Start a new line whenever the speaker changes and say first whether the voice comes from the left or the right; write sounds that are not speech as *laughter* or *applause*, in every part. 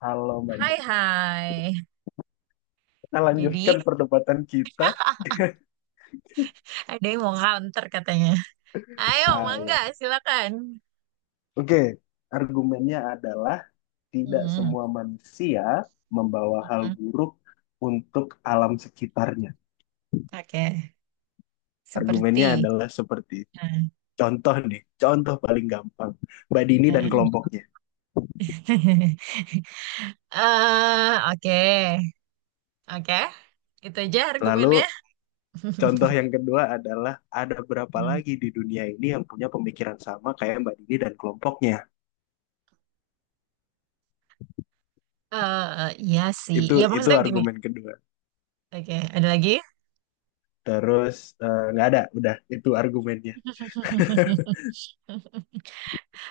left: Halo Mbak
right: Hai
left: Dini.
right: hai.
left: Kita
right: Jadi
left: lanjutkan perdebatan kita.
right: ada yang mau counter katanya. Ayo,
left: Ah, ya.
right: mangga, silakan.
left: Oke, argumennya adalah tidak
right: Hmm,
left: semua manusia membawa hal
right: hmm.
left: buruk untuk alam sekitarnya.
right: Oke. Seperti.
left: Argumennya adalah seperti itu.
right: Hmm,
left: Contoh nih, contoh paling gampang. Mbak Dini dan
right: hmm.
left: kelompoknya.
right: *laughs* Eh, oke. Oke. Itu aja argumennya.
left: Lalu
right: *laughs*
left: contoh yang kedua adalah ada berapa lagi di dunia ini yang punya pemikiran sama kayak Mbak Dini dan kelompoknya.
right: Iya sih.
left: Itu
right: Ya
left: itu
right: maksudnya gini.
left: argumen kedua.
right: Oke, ada lagi?
left: Terus nggak ada, udah itu argumennya.
right: *laughs*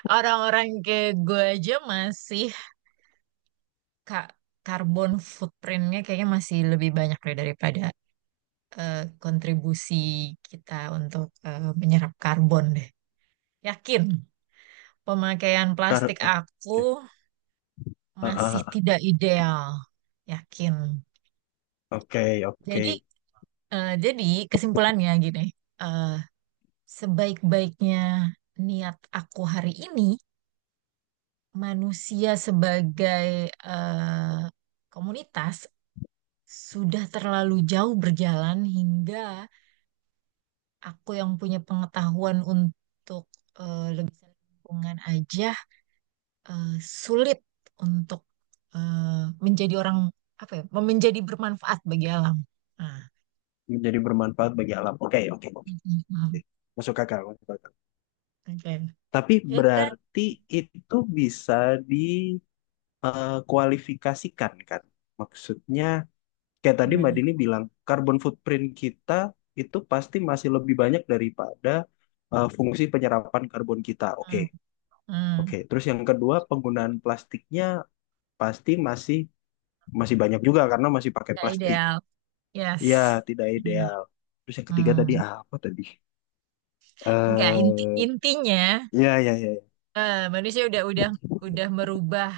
right: Orang-orang kayak gue aja masih kak karbon footprintnya kayaknya masih lebih banyak deh daripada eh, kontribusi kita untuk menyerap karbon deh. Yakin, pemakaian
left: Tar-
right: plastik
left: eh,
right: aku
left: Oke. Ah,
right: masih
left: ah, ah.
right: tidak ideal. Yakin.
left: Oke, oke.
right: Jadi, jadi, kesimpulannya gini, eh, sebaik-baiknya niat aku hari ini, manusia sebagai eh, komunitas sudah terlalu jauh berjalan hingga aku yang punya pengetahuan untuk lebih lingkungan aja eh, sulit untuk eh, menjadi orang apa ya, menjadi bermanfaat bagi alam. Nah,
left: Menjadi bermanfaat bagi alam. Oke, oke, oke, oke.
right: mm, mm, mm.
left: Masuk akal, masuk akal.
right: Oke.
left: Tapi
right: Ya kan?
left: berarti itu bisa dikualifikasikan, kan? Maksudnya, kayak tadi Mbak
right: Gimana?
left: Dini bilang, carbon footprint kita itu pasti masih lebih banyak daripada fungsi penyerapan karbon kita. Oke,
right: Hmm, hmm.
left: oke. Terus yang kedua, penggunaan plastiknya pasti masih masih banyak juga karena masih pakai
right: Nggak
left: plastik.
right: ideal. Yes.
left: Iya, tidak
right: Iya.
left: ideal. Terus yang ketiga tadi
right: Hmm.
left: apa tadi?
right: Nggak, inti
left: Eh,
right: intinya
left: ya, ya, ya, ya.
right: manusia udah merubah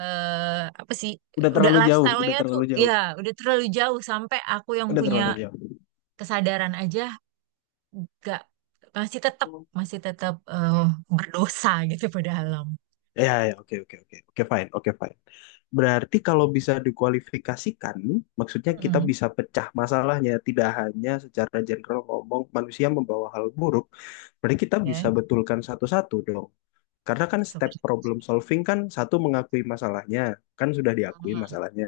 right: eh apa sih,
left: Udah
right: udah
left: terlalu jauh, udah
right: lifestyle-nya tuh
left: terlalu
right: ya
left: jauh,
right: udah terlalu jauh sampai aku yang
left: udah
right: punya
left: terlalu jauh.
right: kesadaran aja gak masih tetap masih tetap berdosa gitu *laughs* pada alam.
left: Ya, ya, oke, oke, oke, oke, fine, oke, fine. Berarti kalau bisa dikualifikasikan, maksudnya kita
right: Mm-mm.
left: bisa pecah masalahnya, tidak hanya secara general ngomong manusia membawa hal buruk, berarti kita bisa
right: Ya,
left: betulkan satu-satu dong. Karena kan step
right: seperti
left: problem solving kan satu mengakui masalahnya, kan sudah diakui
right: mm,
left: masalahnya.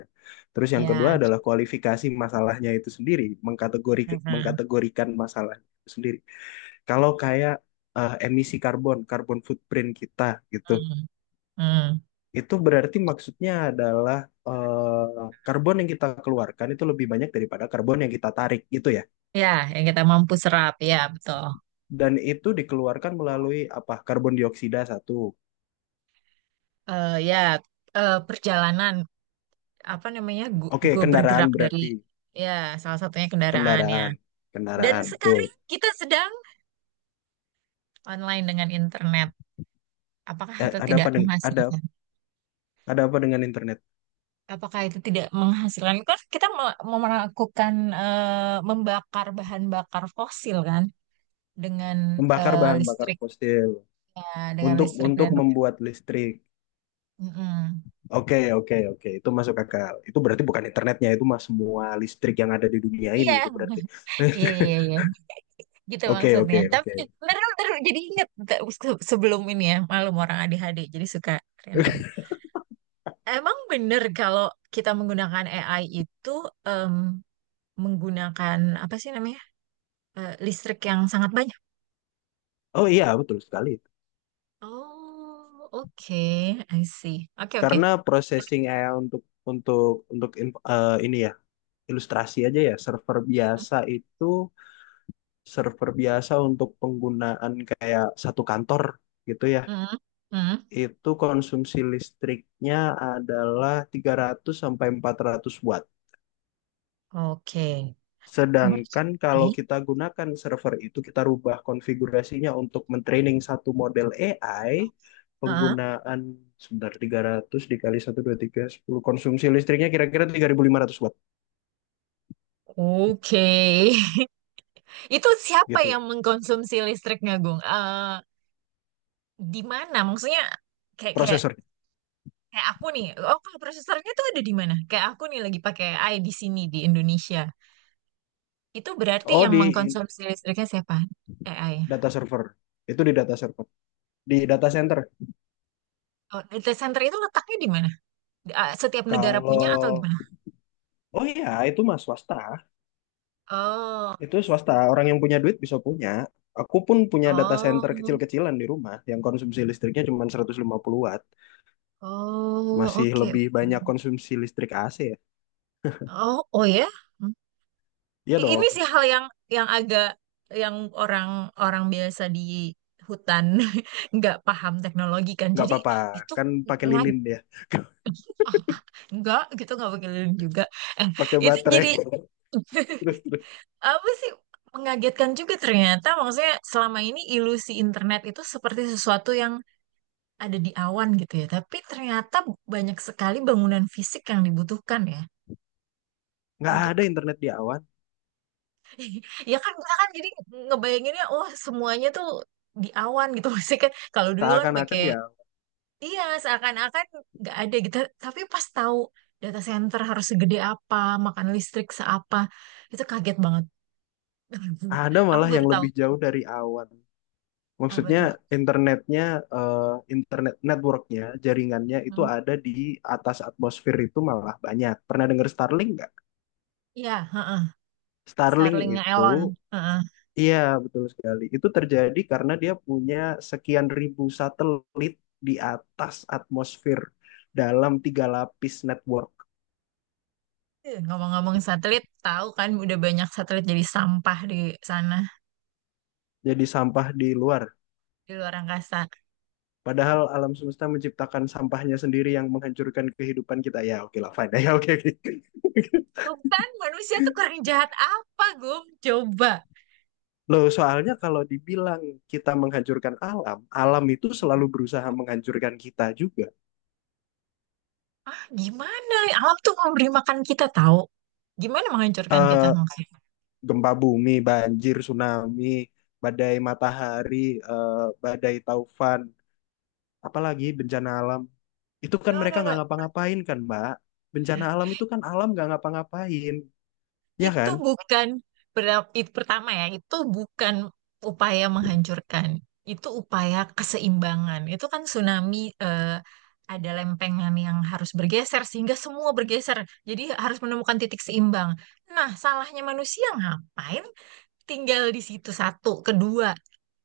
left: Terus yang kedua
right: ya.
left: adalah kualifikasi masalahnya itu sendiri,
right: Mm-mm.
left: mengkategorikan masalahnya itu sendiri. Kalau kayak emisi karbon, karbon footprint kita gitu,
right: Mm-mm. Mm.
left: itu berarti maksudnya adalah karbon yang kita keluarkan itu lebih banyak daripada karbon yang kita tarik gitu ya.
right: Ya, yang kita mampu serap, ya betul.
left: Dan itu dikeluarkan melalui apa? Karbon dioksida satu.
right: Ya, perjalanan apa namanya,
left: Oke,
right: gue
left: kendaraan
right: bergerak dari
left: berarti
right: ya salah satunya kendaraannya.
left: kendaraan,
right: Dan
left: kendaraan betul.
right: sekarang kita sedang online dengan internet. Apakah
left: eh,
right: itu
left: ada
right: tidak
left: apa dengan ada
right: menghasilkan?
left: ada apa dengan internet?
right: Apakah itu tidak menghasilkan? Kan kita melakukan, membakar bahan bakar fosil kan, dengan
left: Membakar bahan bakar
right: listriknya,
left: fosil
right: dengan
left: untuk
right: listrik
left: untuk
right: dan.
left: membuat listrik.
right: Mm-mm.
left: Oke, oke, oke. Itu masuk akal. Itu berarti bukan internetnya, itu mah semua listrik yang ada di dunia ini
right: Iya,
left: itu berarti.
right: iya,
left: *laughs*
right: iya, iya, iya. Gitu
left: Oke,
right: maksudnya.
left: oke,
right: Tapi
left: oke.
right: bener bener jadi inget nggak, sebelum ini ya, malum orang ADHD jadi suka random.
left: *laughs*
right: Emang bener kalau kita menggunakan AI itu em, menggunakan apa sih namanya? Listrik yang sangat banyak.
left: Oh iya, betul sekali.
right: Oh, oke, I see. Oke, oke.
left: Karena processing AI untuk ini ya, ilustrasi aja ya, server biasa itu server biasa untuk penggunaan kayak satu kantor gitu ya.
right: Hmm, hmm.
left: Itu konsumsi listriknya adalah 300 sampai 400 watt.
right: Oke. Berarti,
left: Sedangkan kalau kita gunakan server itu, kita rubah konfigurasinya untuk mentraining satu model AI,
right: ah,
left: penggunaan sebentar 300 dikali 1 2 3 10 konsumsi listriknya kira-kira 3.500 watt
right: oke. *laughs* Itu siapa
left: gitu.
right: yang mengkonsumsi listriknya, Gung? Di mana? Maksudnya kayak kayak
left: Prosesor.
right: kayak aku nih. Oh, kalau prosesornya tuh ada di mana? Kayak aku nih lagi pakai AI di sini di Indonesia. Itu berarti
left: Oh,
right: yang
left: di
right: mengkonsumsi listriknya siapa? AI.
left: data server. Itu di data server. Di data center.
right: Oh, data center itu letaknya di mana? Setiap negara punya atau
left: Kalau,
right: gimana?
left: oh iya, itu mah swasta.
right: Oh,
left: Itu
right: I
left: swasta,
right: see.
left: orang yang punya duit bisa punya. Aku pun punya data center
right: Oh,
left: kecil-kecilan di rumah yang konsumsi listriknya cuma 150 watt.
right: oh,
left: Masih
right: oke, oke.
left: lebih banyak konsumsi listrik AC ya.
right: Oh, oh ya. Hmm.
left: Iya
right: Ini
left: dong,
right: sih hal yang agak yang orang-orang biasa di hutan *laughs* nggak paham teknologi kan.
left: nggak
right: Jadi
left: apa-apa.
right: itu
left: Kan pakai
right: ngag-
left: lilin dia,
right: ah, ah, *laughs* nggak gitu, nggak pakai lilin juga. Eh,
left: pakai
right: itu
left: baterai.
right: jadi
left: *laughs* Terus,
right: *laughs*
left: terus.
right: apa sih, mengagetkan juga ternyata. Maksudnya selama ini ilusi internet itu seperti sesuatu yang ada di awan gitu ya. Tapi ternyata banyak sekali bangunan fisik yang dibutuhkan ya
left: Nggak ada
right: untuk.
left: internet di awan.
right: *laughs* Ya kan kita kan jadi ngebayanginnya wah semuanya tuh di awan gitu, *laughs* masih kan kalau dulu kan
left: Seakan-akan
right: pakai,
left: ya
right: iya seakan-akan nggak ada gitu, tapi pas tahu data center harus segede apa, makan listrik seapa, itu kaget banget,
left: ada
right: *laughs* aku
left: malah
right: baru
left: yang
right: tahu
left: lebih jauh dari awan.
right: apa
left: Maksudnya
right: tuh.
left: internetnya, eh, internet networknya, jaringannya itu
right: Hmm.
left: ada di atas atmosfer itu malah banyak. Pernah dengar Starlink nggak?
right: Iya, heeh.
left: Starlink
right: Starlinknya
left: itu,
right: Elon. Heeh.
left: iya, betul sekali. Itu terjadi karena dia punya sekian ribu satelit di atas atmosfer dalam 3 lapis network.
right: Ngomong-ngomong satelit, tahu kan udah banyak satelit jadi sampah di sana,
left: Jadi sampah di luar.
right: di luar angkasa.
left: Padahal alam semesta menciptakan sampahnya sendiri yang menghancurkan kehidupan kita. Ya, oke lah, fine. *laughs* Ya, oke, oke.
right: Tuh kan manusia tuh kurang jahat apa, Gum? Coba.
left: Loh, soalnya kalau dibilang kita menghancurkan alam, alam itu selalu berusaha menghancurkan kita juga.
right: Gimana? Alam tuh memberi makan kita tahu. Gimana menghancurkan kita
left: Eh,
right: maksudnya?
left: Gempa bumi, banjir, tsunami, badai matahari, badai taufan, apalagi bencana alam. Itu kan
right: No,
left: mereka
right: no,
left: nggak
right: no.
left: ngapa-ngapain kan, Mbak. Bencana alam itu kan alam nggak ngapa-ngapain, ya
right: Itu
left: kan?
right: bukan itu pertama ya, itu bukan upaya menghancurkan. Itu upaya keseimbangan. Itu kan tsunami, ada lempengan yang harus bergeser sehingga semua bergeser. Jadi harus menemukan titik seimbang. Nah, salahnya manusia ngapain? Tinggal di situ satu, kedua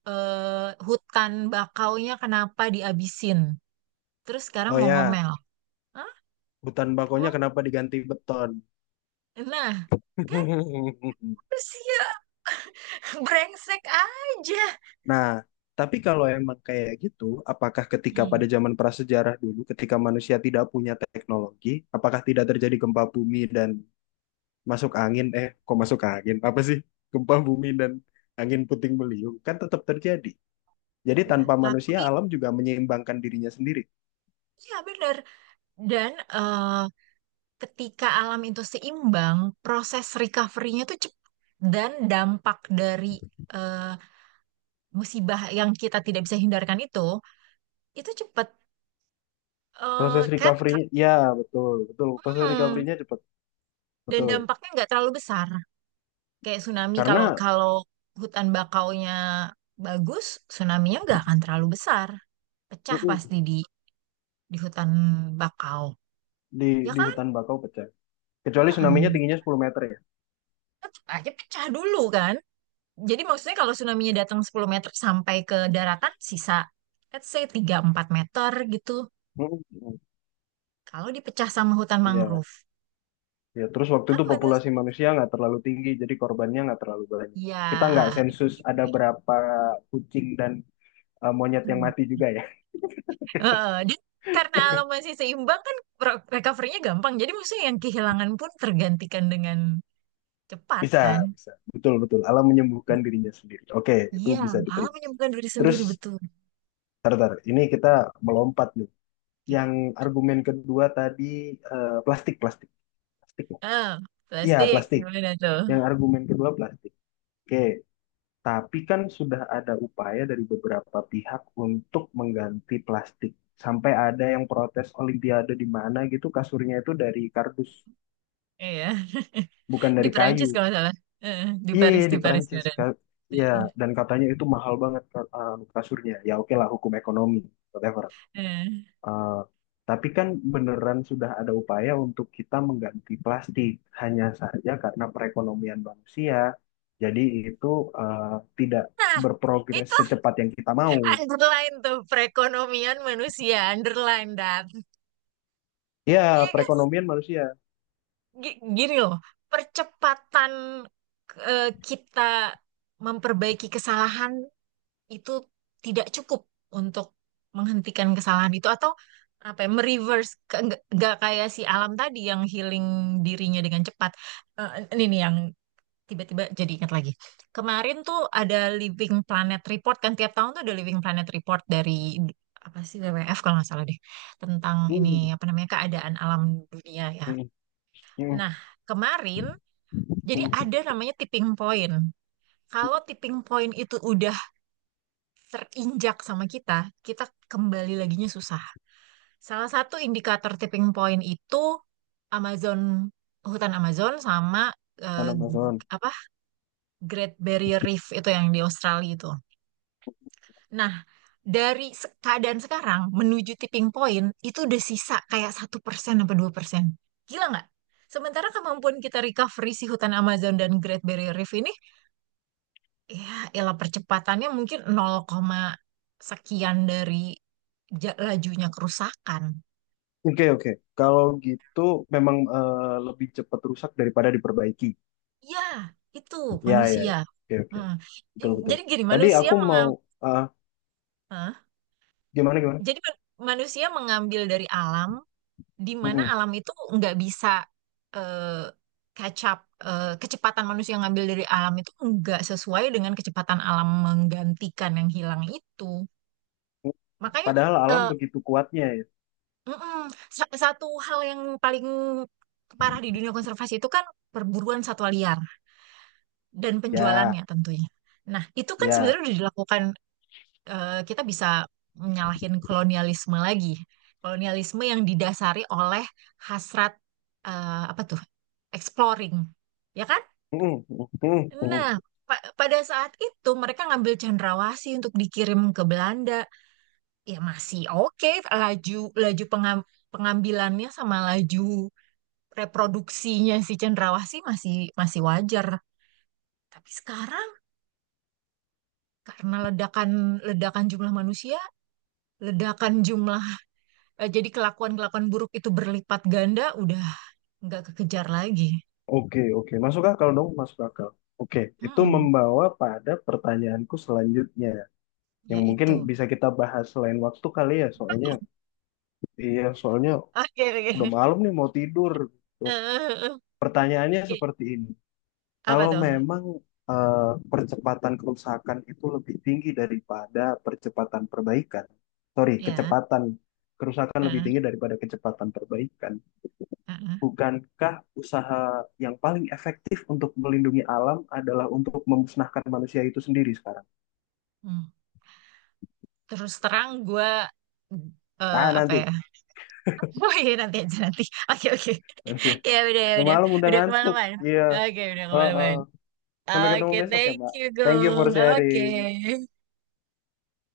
right: hutan bakaunya kenapa diabisin? Terus sekarang
left: Oh
right: mau
left: ya,
right: ngomel. Hah?
left: hutan bakonya
right: Emang?
left: kenapa diganti beton?
right: Nah. Kan
left: *laughs*
right: manusia *laughs* brengsek aja.
left: Nah, tapi kalau emang kayak gitu, apakah ketika
right: Hmm.
left: pada zaman prasejarah dulu, ketika manusia tidak punya teknologi, apakah tidak terjadi gempa bumi dan masuk angin? Eh, kok masuk angin? Apa sih? Gempa bumi dan angin puting beliung kan tetap terjadi. Jadi
right: Nah,
left: tanpa manusia,
right: tapi
left: alam juga menyeimbangkan dirinya sendiri.
right: ya benar. Dan ketika alam itu seimbang, proses recovery-nya itu cepat. Dan dampak dari eh, musibah yang kita tidak bisa hindarkan itu cepat.
left: Proses
right: Kan?
left: recovery-nya, ya betul, betul. Proses
right: Hmm.
left: recovery-nya cepat,
right: Dan
left: betul.
right: dampaknya nggak terlalu besar. Kayak tsunami, kalau
left: Karena
right: kalau hutan bakaunya bagus, tsunami-nya nggak akan terlalu besar. Pecah
left: mm-mm,
right: pasti di hutan bakau,
left: di
right: ya
left: di
right: kan.
left: hutan bakau pecah. Kecuali tsunami-nya
right: Mm-mm.
left: tingginya 10 meter ya.
right: Tetap aja pecah dulu kan, jadi maksudnya kalau tsunami-nya datang 10 meter sampai ke daratan sisa let's say 3-4 meter gitu,
left: Mm-mm.
right: kalau dipecah sama hutan
left: Iya,
right: mangrove,
left: ya. Terus waktu
right: kan
left: itu
right: menurut
left: populasi
right: saya,
left: manusia nggak terlalu tinggi, jadi korbannya nggak terlalu banyak.
right: ya
left: Kita nggak
right: itu
left: sensus ada
right: juga.
left: berapa kucing dan monyet yang
right: Hmm.
left: mati juga ya.
right: Heeh, dia karena alam masih seimbang kan recovery-nya gampang, jadi maksudnya yang kehilangan pun tergantikan dengan
left: *laughs*
right: cepat
left: Bisa,
right: kan,
left: bisa. Betul, betul. Alam menyembuhkan dirinya sendiri. Oke, itu
right: iya,
left: bisa
right: alam
left: diterima.
right: menyembuhkan diri
left: Terus,
right: sendiri betul.
left: tar, tar, ini kita melompat nih. Yang argumen kedua tadi plastik, plastik. Plastik ya?
right: eh
left: Iya,
right: Plastik
left: plastik.
right: gimana tuh?
left: Yang argumen kedua plastik. Oke, tapi kan sudah ada upaya dari beberapa pihak untuk mengganti plastik. Sampai ada yang protes Olimpiade di mana gitu kasurnya itu dari kardus,
right: Iya. *laughs*
left: bukan
right: Di
left: dari
right: Perancis
left: kayu.
right: kalau nggak salah. Eh,
left: Iya, iya,
right: Di
left: di
right: Paris
left: Perancis.
right: beneran.
left: Iya, dan katanya itu mahal banget kasurnya. Ya oke lah, hukum ekonomi, whatever.
right: Eh.
left: Eh, tapi kan beneran sudah ada upaya untuk kita mengganti plastik. Hanya saja karena perekonomian manusia, jadi itu eh, tidak
right: Nah,
left: berprogres
right: itu
left: secepat yang kita mau.
right: underline tuh perekonomian manusia, underline that. Iya
left: Ya,
right: kan?
left: perekonomian manusia.
right: Gini loh, percepatan kita memperbaiki kesalahan itu tidak cukup untuk menghentikan kesalahan itu, atau apa ya, mereverse, nggak kayak si alam tadi yang healing dirinya dengan cepat. Eh, ini nih yang. Tiba-tiba jadi ingat lagi. Kemarin tuh ada Living Planet Report, kan tiap tahun tuh ada Living Planet Report dari apa sih WWF kalau nggak salah deh, tentang
left: Mhm,
right: ini apa namanya keadaan alam dunia ya.
left: mhm, mhm,
right: Nah, kemarin jadi
left: mhm.
right: ada namanya tipping point. Kalau tipping point itu udah terinjak sama kita, kita kembali laginya susah. Salah satu indikator tipping point itu Amazon, hutan Amazon sama eh,
left: Tanam Amazon.
right: apa, Great Barrier Reef itu yang di Australia itu. Nah, dari keadaan sekarang menuju tipping point itu udah sisa kayak 1% apa 2%. Gila nggak? Sementara kemampuan kita recovery si hutan Amazon dan Great Barrier Reef ini, ya elah, percepatannya mungkin 0, sekian dari lajunya kerusakan.
left: Oke, oke. Kalau gitu memang lebih cepat rusak daripada diperbaiki.
right: Ya, itu
left: Ya, ya, ya.
right: manusia.
left: Oke, oke.
right: Mm.
left: Betul, betul.
right: Jadi gini,
left: Tadi
right: manusia
left: aku mau
right: mengambil,
left: eh, gimana gimana?
right: jadi manusia mengambil dari alam di mana
left: Mhm.
right: alam itu nggak bisa eh, catch, kecepatan manusia ngambil dari alam itu nggak sesuai dengan kecepatan alam menggantikan yang hilang itu. Makanya
left: Padahal alam
right: eh,
left: begitu kuatnya ya.
right: mm-mm, satu hal yang paling parah di dunia konservasi itu kan perburuan satwa liar dan
left: Ya,
right: penjualannya tentunya. Nah, itu kan sebenarnya
left: ya.
right: udah dilakukan. Kita bisa menyalahin kolonialisme lagi. Kolonialisme yang didasari oleh hasrat, apa tuh? Exploring, ya kan?
left: Mm, mm, mm,
right: Nah,
left: mm.
right: pada saat itu mereka ngambil cendrawasih untuk dikirim ke Belanda. Ya masih oke, laju laju pengambilannya sama laju reproduksinya si cendrawasih masih masih wajar. Tapi sekarang karena ledakan ledakan jumlah manusia, ledakan jumlah. Jadi kelakuan-kelakuan buruk itu berlipat ganda, udah nggak kekejar lagi.
left: Oke, oke. Masuk akal dong, masuk akal. Oke, itu
right: Hmm,
left: membawa pada pertanyaanku selanjutnya.
right: ya
left: Yang mungkin
right: itu.
left: bisa kita bahas selain waktu kali ya, soalnya
right: *laughs*
left: iya, soalnya
right: Oke,
left: udah
right: oke.
left: malam nih mau tidur. Tuh.
right: Eh,
left: Pertanyaannya
right: oke,
left: seperti ini.
right: apa
left: Kalau
right: tuh?
left: memang eh, percepatan kerusakan itu lebih tinggi daripada percepatan perbaikan. Sorry,
right: Ya.
left: kecepatan kerusakan lebih
right: eh,
left: tinggi daripada kecepatan perbaikan.
right: eh, eh.
left: Bukankah usaha yang paling efektif untuk melindungi alam adalah untuk memusnahkan manusia itu sendiri sekarang?
right: Hmm. Terus terang gue
left: Nah,
right: apa ya?
left: nanti,
right: *laughs* Oh iya, nanti aja, nanti. Oke, oke.
left: nanti.
right: *laughs* Ya udah, ya
left: Udah
right: udah.
left: malam, udah
right: Udah
left: ngantuk.
right: kemalaman.
left: Iya.
right: Oke, udah
left: Heeh.
right: kemalaman.
left: Sampai ketemu
right: Oke,
left: besok ya,
right: thank
left: Mbak.
right: you,
left: Thank you for
right: Gung.
left: sharing.
right: Oke.